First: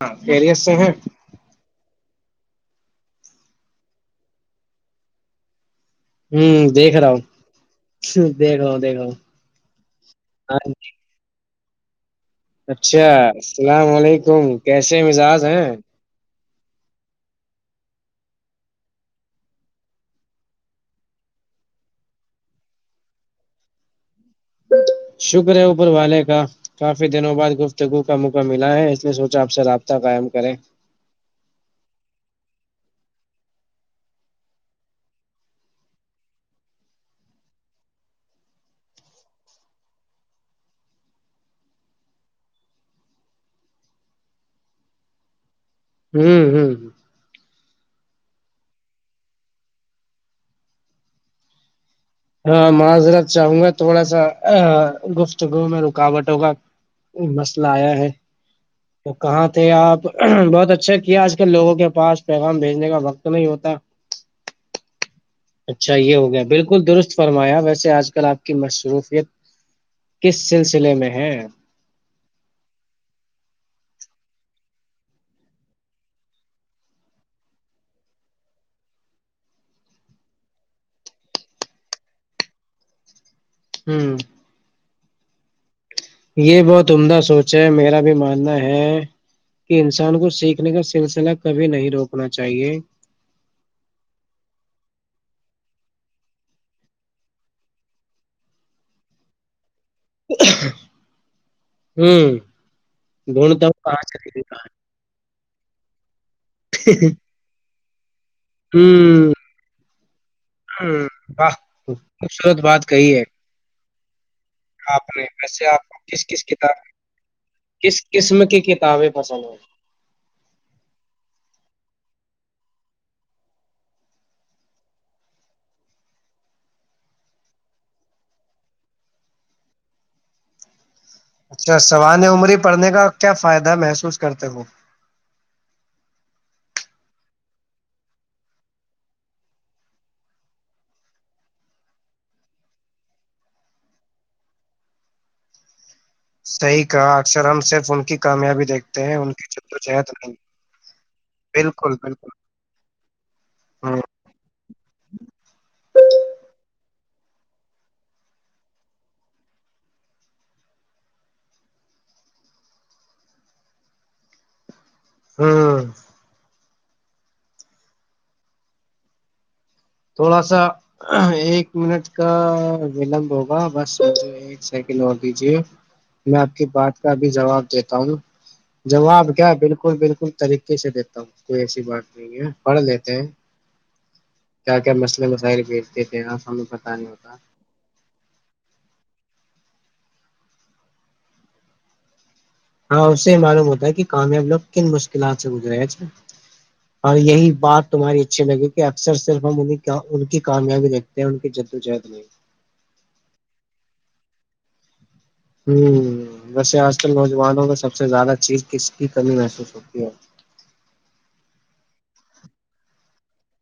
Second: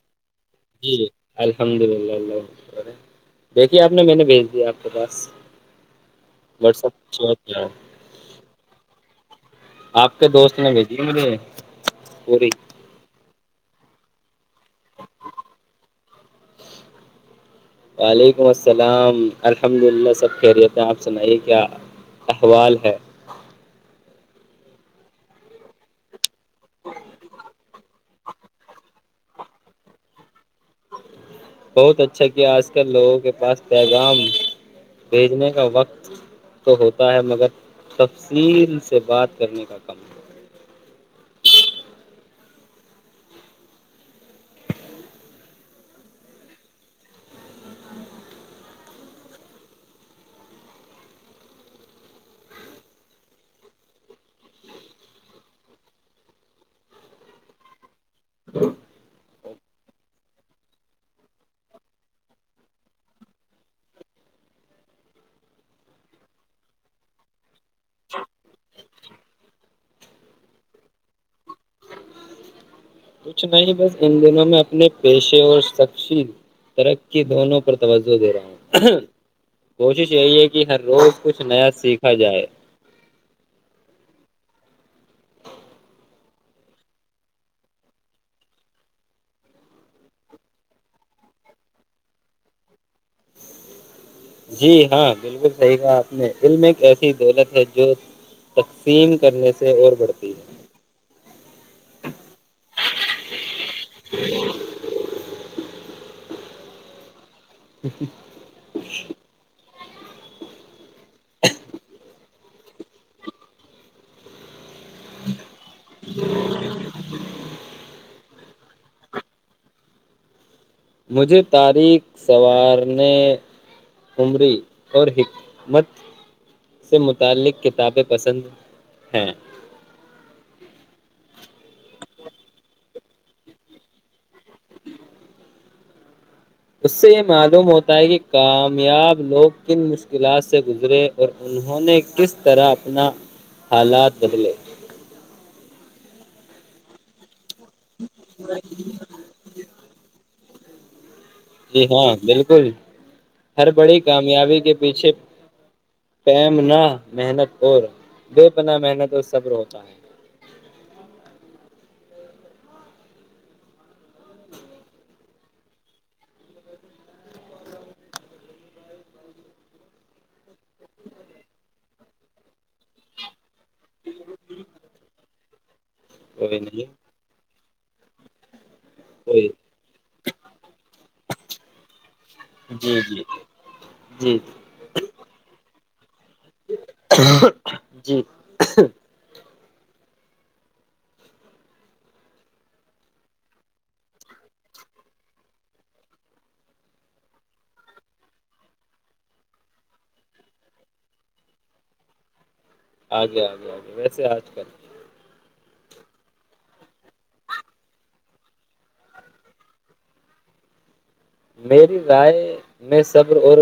ہاں [inaudible] ہے جی الحمد للہ دیکھیے آپ نے میں نے بھیج دیا آپ کے پاس ہوں واٹس دیکھ رہا کیا ہوں دیکھ رہا ہوں دیکھ رہا ہوں آپ کے دوست ہاں نے بھیجی مجھے پوری اچھا السلام علیکم کیسے مزاج ہیں وعلیکم السلام الحمد للہ سب خیریت ہے آپ سنائیے کیا احوال ہے شکر ہے اوپر والے کا کافی دنوں بعد گفتگو کا موقع ملا ہے اس لیے سوچا آپ سے رابطہ قائم کرے بہت اچھا کیا آج کل لوگوں کے پاس پیغام بھیجنے کا وقت تو ہوتا ہے مگر تفصیل سے بات کرنے کا کم ہوں ہوں ہ ہاں معذرت چاہوں گا تھوڑا سا گفتگو میں رکاوٹوں کا مسئلہ آیا ہے تو کہاں تھے آپ بہت اچھا کیا آج کل لوگوں کے پاس پیغام بھیجنے کا وقت نہیں ہوتا اچھا یہ ہو گیا بالکل درست فرمایا ویسے آج کل آپ کی مصروفیت کس سلسلے میں ہے کچھ نہیں بس ان دنوں میں اپنے پیشے اور سخشی ترقی دونوں پر توجہ دے رہا ہوں کوشش یہی ہے کہ ہر روز کچھ نیا سیکھا جائے ہوں یہ بہت عمدہ سوچ ہے میرا بھی ماننا ہے کہ انسان کو سیکھنے کا سلسلہ کبھی نہیں روکنا چاہیے جی ہاں بالکل صحیح کہا آپ نے علم ایک ایسی دولت ہے جو تقسیم کرنے سے اور بڑھتی ہے ہوں د د پچتی ت ہٹ [inaudible] [inaudible] ہوں ہاں واہ [unintelligible] خوبصورت بات کہی ہے آپ نے ایسے آپ کو کس کس کتاب کس قسم کی کتابیں پسند ہیں مجھے تاریخ سنوارنے عمری اور حکمت سے متعلق کتابیں پسند ہیں اچھا سوان عمری پڑھنے کا کیا فائدہ محسوس کرتے وہ [unintelligible] صحیح کا اکثر ہم [unintelligible] صرف ان کی کامیابی دیکھتے ہیں ان کی جدو چہت نہیں [unintelligible] جی ہاں بالکل ہر ہ بڑی کامیابی کے پیچھے م نہ [unintelligible] محنت اور بے پناہ محنت اور صبر ہوتا ہے [unintelligible] ہوں [unintelligible] تھوڑا سا ایک منٹ کا ولمب ہوگا بس ایک سیکنڈ اور دیجیے میں آپ کوئی کی نہیں بات کا بھی جواب [unintelligible] کہتا ہ [unintelligible] جواب کوئی کیا بالکل بالکل طریقے سے دیتا ہوں کوئی ایسی بات نہیں ہے پڑھ جی لیتے جی ہیں جی [unintelligible] کیا کیا مئے مسائل کے [unintelligible] کہا سو میں پتا نہیں ہوتا جی ہاں اس سے معلوم ہوتا ہے کہ کامیاب لوگ کن مشکلات سے گزرے ہیں اور یہی بات تمہاری اچھی لگی کہ اکثر صرف ہم ان ان کی کامیابی دیکھتے ہیں ان کی جد ووجہد نہیں آگے آگے آگے ویسے آج کل [unintelligible] ہ ویسے آج کل نوجوانوں میں سب سے زیادہ چیز کس کی کمی محسوس ہوتی ہے میری رائے میں صبر اور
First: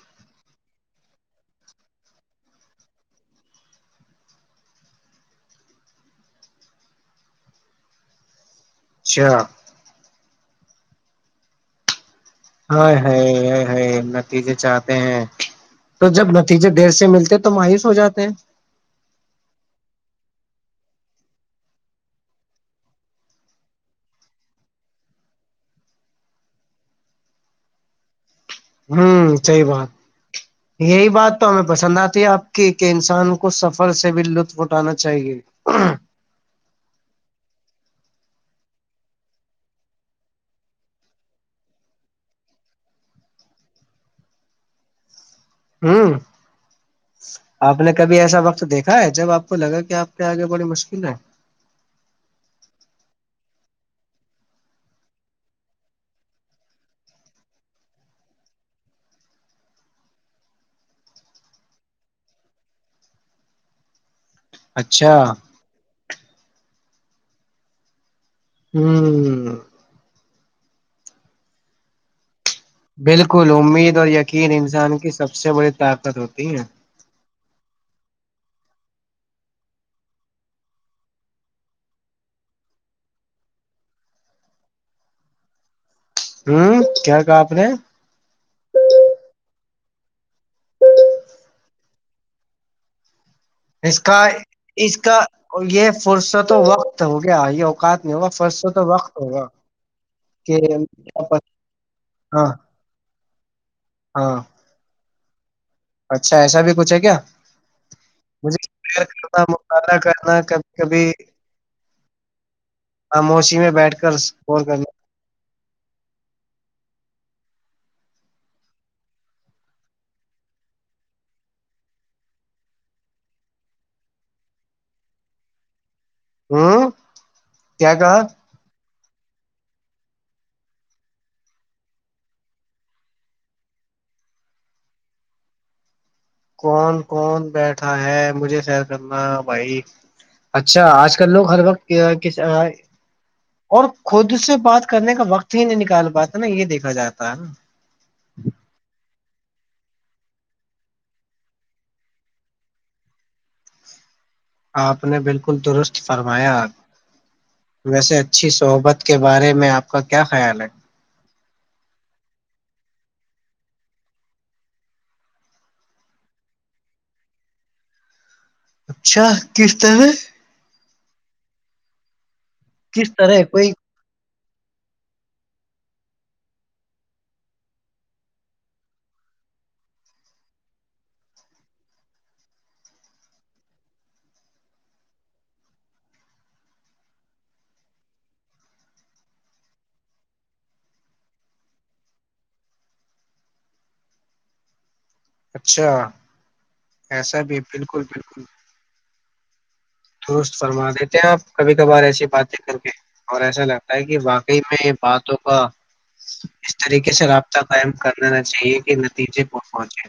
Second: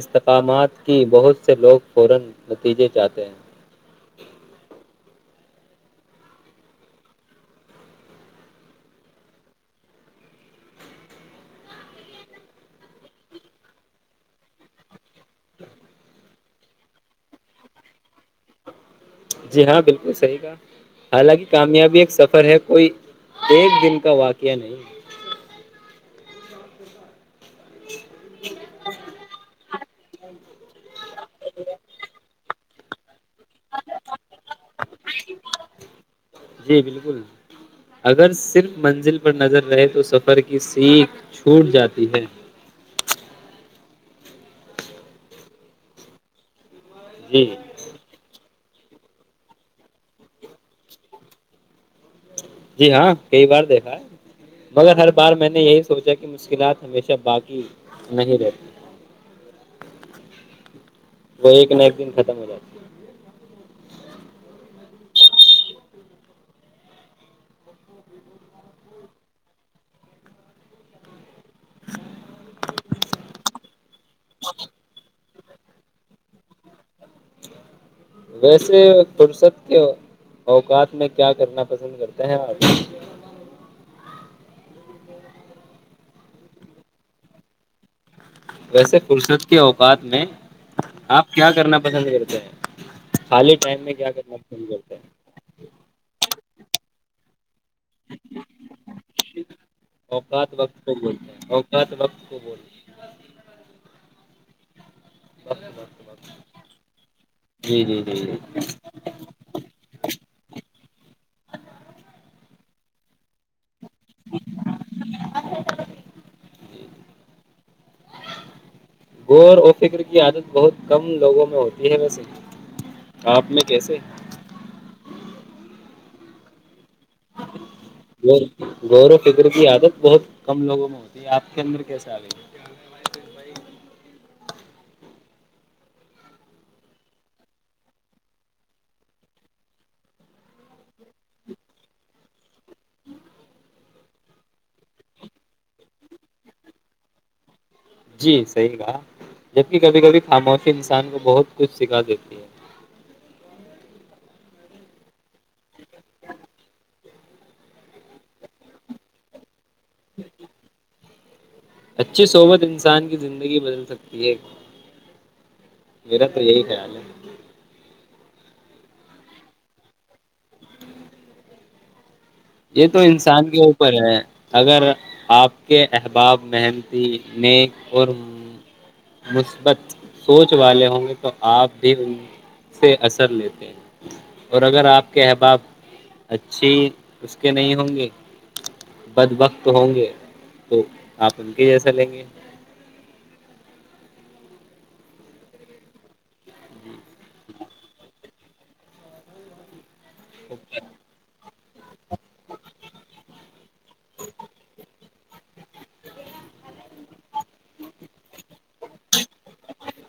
استحکامات کی بہت سے لوگ فورا نتیجے چاہتے ہیں اچھا [unintelligible] ہ ہ نتیجے چاہتے ہیں [unintelligible] تو جب ن [unintelligible] ٹھیک ہے دیر سے ملتے تو مایوس ہو جاتے ہیں جی ہاں بالکل صحیح کا حالانکہ کامیابی ایک سفر ہے کوئی ایک دن کا واقعہ نہیں ہوں صی بات یہی بات تو ہمیں پسند آتی ہے آپ کہ کہ انسان کو [unintelligible] کو سفر سے بھی لطف اٹھانا چاہیے جی بالکل اگر صرف منزل پر نظر رہے تو سفر کی سیکھ چھوٹ جاتی ہے ہوں [unintelligible] جی آپ نے کبھی ایسا وقت تو دیکھا ہے جب آپ کو لگا کہ آپ پہ آگے بڑی مشکل ہے [unintelligible] جی ہاں کئی بار دیکھا ہے مگر ہر بار میں نے یہی سوچا کہ مشکلات ہمیشہ باقی نہیں رہتی وہ ایک نہ ایک دن ختم ہو جاتی [unintelligible] اچھا [unintelligible] ہوں [unintelligible] بالکل امید اور یقین انسان کی سب سب سے بڑی طاقت ہوتی ہے [unintelligible] ویسے فرصت کے اوقات میں کیا کرنا پسند کرتے ہیں آ ہوں کیا کہا آپ نے ویسے فرصت کے اوقات میں آپ کیا کرنا پسند کرتے ہیں [unintelligible] ٹائم میں اس کیا کا کرنا پسند کرتے اس ہیں کا یہ فرصت وقت ہوگا ا ہی [unintelligible] اقات نہیں ہوگا فرسو تو وقت ہوگا اوقات کہ وقت کو بولتے ہیں اوقات وقت کو ہاں [unintelligible] بولتے ہیں ہاں وقت وقت۔ اچھا ایسا بھی کچھ ہے کیا جی جی جی جی مجھے کرنا مطالعہ کرنا کبھی کبھی ہ موسیی میں بیٹھ کر اسکور کرنے ج گور و فکر کی عادت بہت کم لوگوں میں ہوتی ہے ویسے آپ نے کیسے ہوں کیا کہا اور غور و فکر کی عادت بہت کم لوگوں میں ہوتی ہے آپ کے اندر کیسے آ گئی کون کون بیٹھا ہے مجھے سیر کرنا بھائی اچھا آج کل لوگ ہر وقت اور خود سے بات کرنے کا وقت ہی نہیں نکال پاتے نا یہ دیکھا جاتا ہے نا جی صحیح کہا جبک کبھی کبھی خاموشی انسان کو بہت کچھ سکھا دیتی ہے آپ نے بالکل ل درست فرمایا ویسے اچھی صحبت کے بارے میں آپ اس کا کیا خیال ہے اچھی صحبت انسان کی زندگی بدل سکتی ہے میرا تو یہی خیال ہے اچھا کس ط ہے یہ تو کس طرح انسان کے کوئی اوپر ہے اگر آپ کے احباب محنتی نیک اور مثبت سوچ والے ہوں گے تو آپ بھی ان سے اثر لیتے ہیں اور اگر آپ کے احباب اچھی اس کے نہیں ہوں گے بدبقت ہوں گے تو آپ ان کے جیسا لیں گے اچھا ایسا بھی بالکل بالکل رست فرما دیتے ہیں آپ کبھی کبھار ایسی بات ل کر کے اور ایسا ل کہ باقی میں یہ بات کا اس طریقے سے رابطہ قائم کرنا نہ چاہیے کہ نتیجے پر پہنچے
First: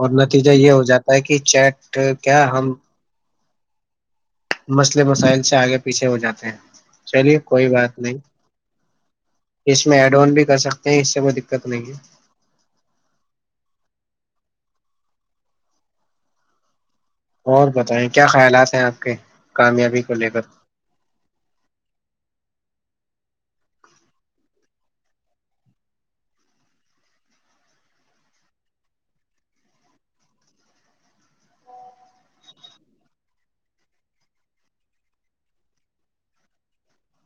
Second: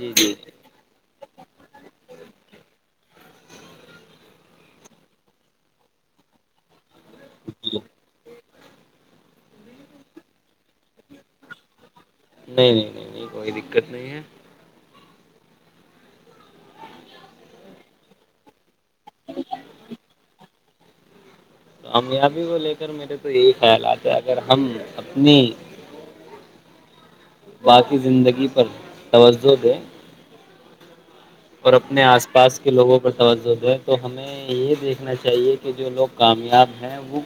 اور جی نتیجہ یہ ہو جاتا پ کی چیٹ کیا ہم مسئلے مسائل سے آگے پیچھے ہو جاتے ہیں چلیے کوئی جی بات نہیں اس میں ایڈ آن بھی کر سکتے ہیں اس سے کوئی دقت نہیں ہے نہیں نہیں نہیں نہیں کوئی دقت نہیں ہے اور بتائیں کیا خیالات ہیں آپ کے کامیابی کو لے کر کامیابی کو لے کر میرے تو یہی خیالات ہے اگر ہم اپنی باقی زندگی پر توجہ دیں اور اپنے آس پاس کے لوگوں پر توجہ دے تو ہمیں یہ دیکھنا چاہیے کہ جو لوگ کامیاب ہیں وہ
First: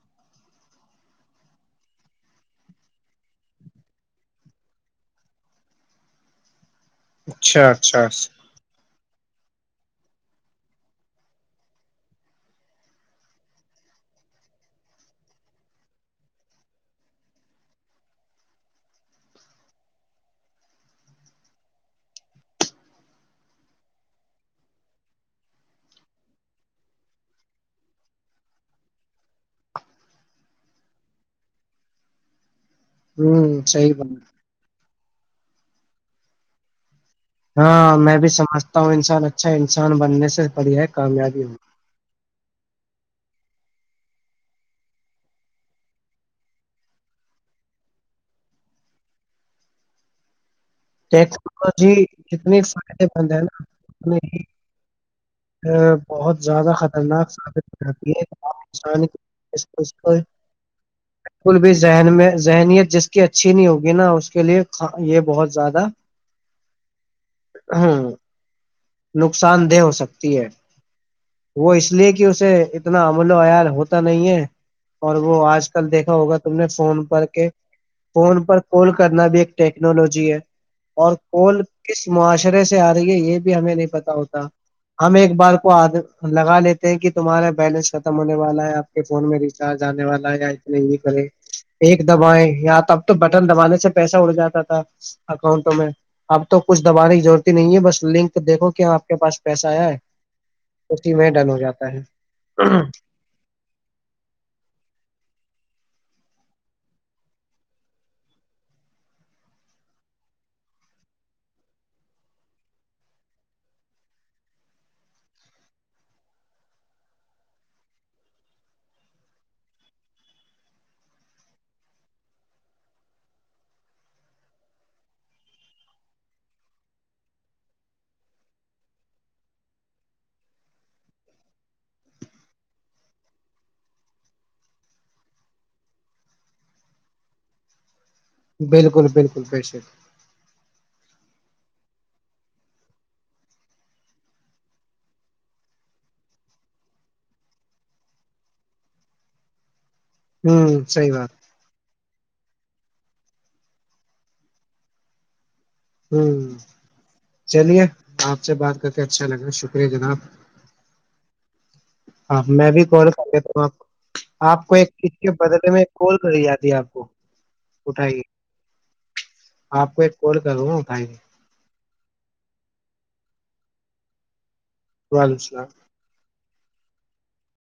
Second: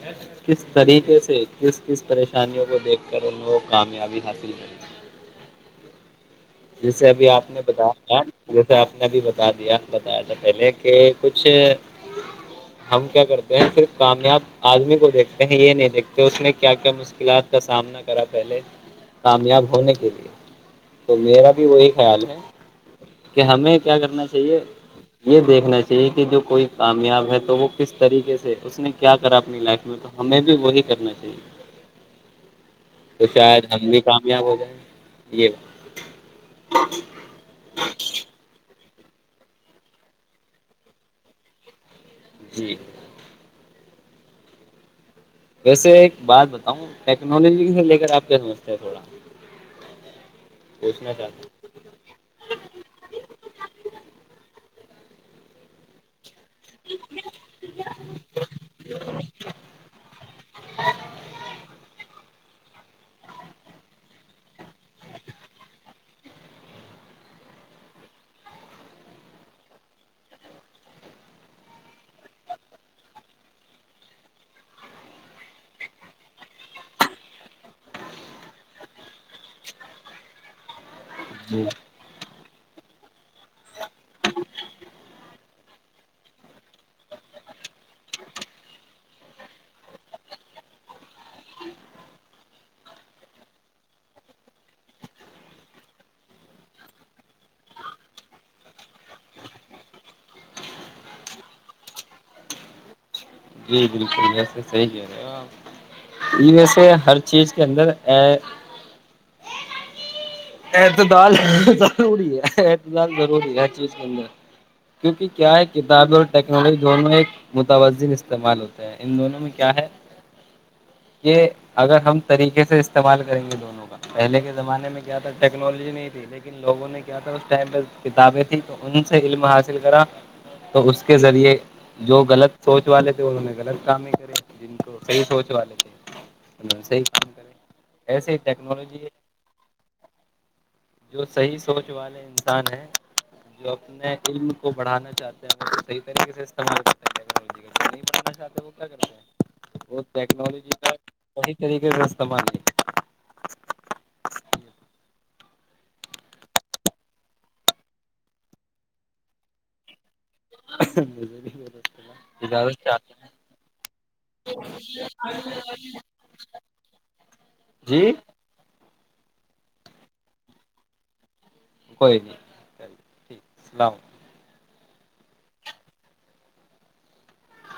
کس طریقے سے کس کس پریشانیوں کو دیکھ کر ان لو کو کامیابی حاصل کر جیسے ابھی آپ نے اچھا اچھا بتایا جیسے آپ نے ابھی ب بعد یہ بتایا تھا پہلے کہ کچھ ہم کیا کرتے ہیں پرف کامیاب آدمی کو دیکھتے ہیں یہ نہیں دیکھتے اس نے کیا کیا مشکلات کا سامنا کرا پہلے کامیاب ہونے کے لیے تو میرا بھی وہی خیال ہے کہ ہمیں کیا کرنا چاہیے یہ دیکھنا چاہیے کہ جو کوئی کامیاب ہے تو وہ کس طریقے سے اس نے کیا کرا اپنی لائف میں تو ہمیں بھی وہی کرنا چاہیے تو شاید ہوں ہم صحیح بھی بات کامیاب ہو جائیں ی [inaudible] ہ [inaudible] ہاں میں بھی سمج انسان اچھا انسان بننے سے پڑیا ہے کامیابی ہو جی ویسے ایک بات بتاؤں ٹیکنالوجی سے لے کر آپ کیا سمجھتے ہیں تھوڑا پوچھنا چاہتے ٹیکنالوجی جتنی فائدے مند ہے نا اتنے ہی ا بہت زیادہ خطرناک ثابت ہو جاتی ہے انسان بالکل بھی ذہن میں ذہنیت جس کی اچھی نہیں ہوگی نا اس کے لیے یہ بہت زیادہ ہ نقصان دہ ہو سکتا وہ اس لیے کہ اسے اتنا امل و عیال ہوتا نہیں ہے اور وہ آج کل دیکھا ہوگا تم نے فون پر کے فون پر کال کرنا بھی ایک ٹیکنالوجی ہے اور ہیں کول جی کس معاشرے سے آ رہی ہے یہ بھی ہمیں نہیں پتا ہوتا ہم ایک بار کو لگا لیتے ہیں کہ تمہارا بیلنس ختم ہونے والا ہے آپ کے فون میں ریچارج آنے والا ہے یا اتنے یہ کریں ایک دبائائےیں یا ت اب تو بٹن دبانے سے پیسہ اڑ جاتا تھا اکاؤنٹوں میں اب تو کچھ دبانے کی ضرورتتی نہیں ہے بس لنک دیکھو کیا آپ کے پاس پیسہ آیا ہے اس ہی میں ڈل ہو جاتا ہے جی بالکل وسے صحیح ہے ویسے ہر چیز کے اندر اعتدال ضروری ہے اعتدال ضروری ہے ہر چیز کے اندر کیونکہ کیا ہے کتابیں اور ٹیکنالوجی دونوں ایک متون استعمال ہوتے ہیں ان دونوں میں کیا ہے کہ اگر ہم طریقے سے استعمال کریں گے دونوں کا پہلے کے زمانے میں کیا تھا ٹیکنالوجی نہیں تھی لیکن لوگوں نے کیا تھا اس ٹائم پہ کتابیں تیں تو ان سے علم حاصل کرا تو اس کے ذریعے جو غلط سوچ س والے تھے انہوں نے غلط کام ہی کرے جن کو صحیح سوچ والے تھے انہوں صحیح کام کرے ایسے ہی ٹیکنالوجی بالکل بالکل بے شک جو صحیح سوچ والے انسان ہیں جو اپنے علم کو بڑھانا چاہتے ہیں کو صحیح طریقے سے استعمال کرتےتے ہیں نہیں بنا چاہتا وہ کیا کرتا ہے وہ ٹیکنالوجی ہوں کا بات صحیح طریقے کا استعمال ہے ہ چلیے آپ سے بات کر کے اچھا لگا شکریہ جناب مجھے نہیں ہاں میں اجازت بھی کال چاہتے کر ہیں لیتا ہوں آپ کو آپ کو ایک چز کے بدلے میں کال کری جاتی ہے آپ کو جی اٹھائیے آپ کو ایک کال کروں نا اھائی کوئی نہیں چل ٹھیک سسلام علیکم وعلیکم السلام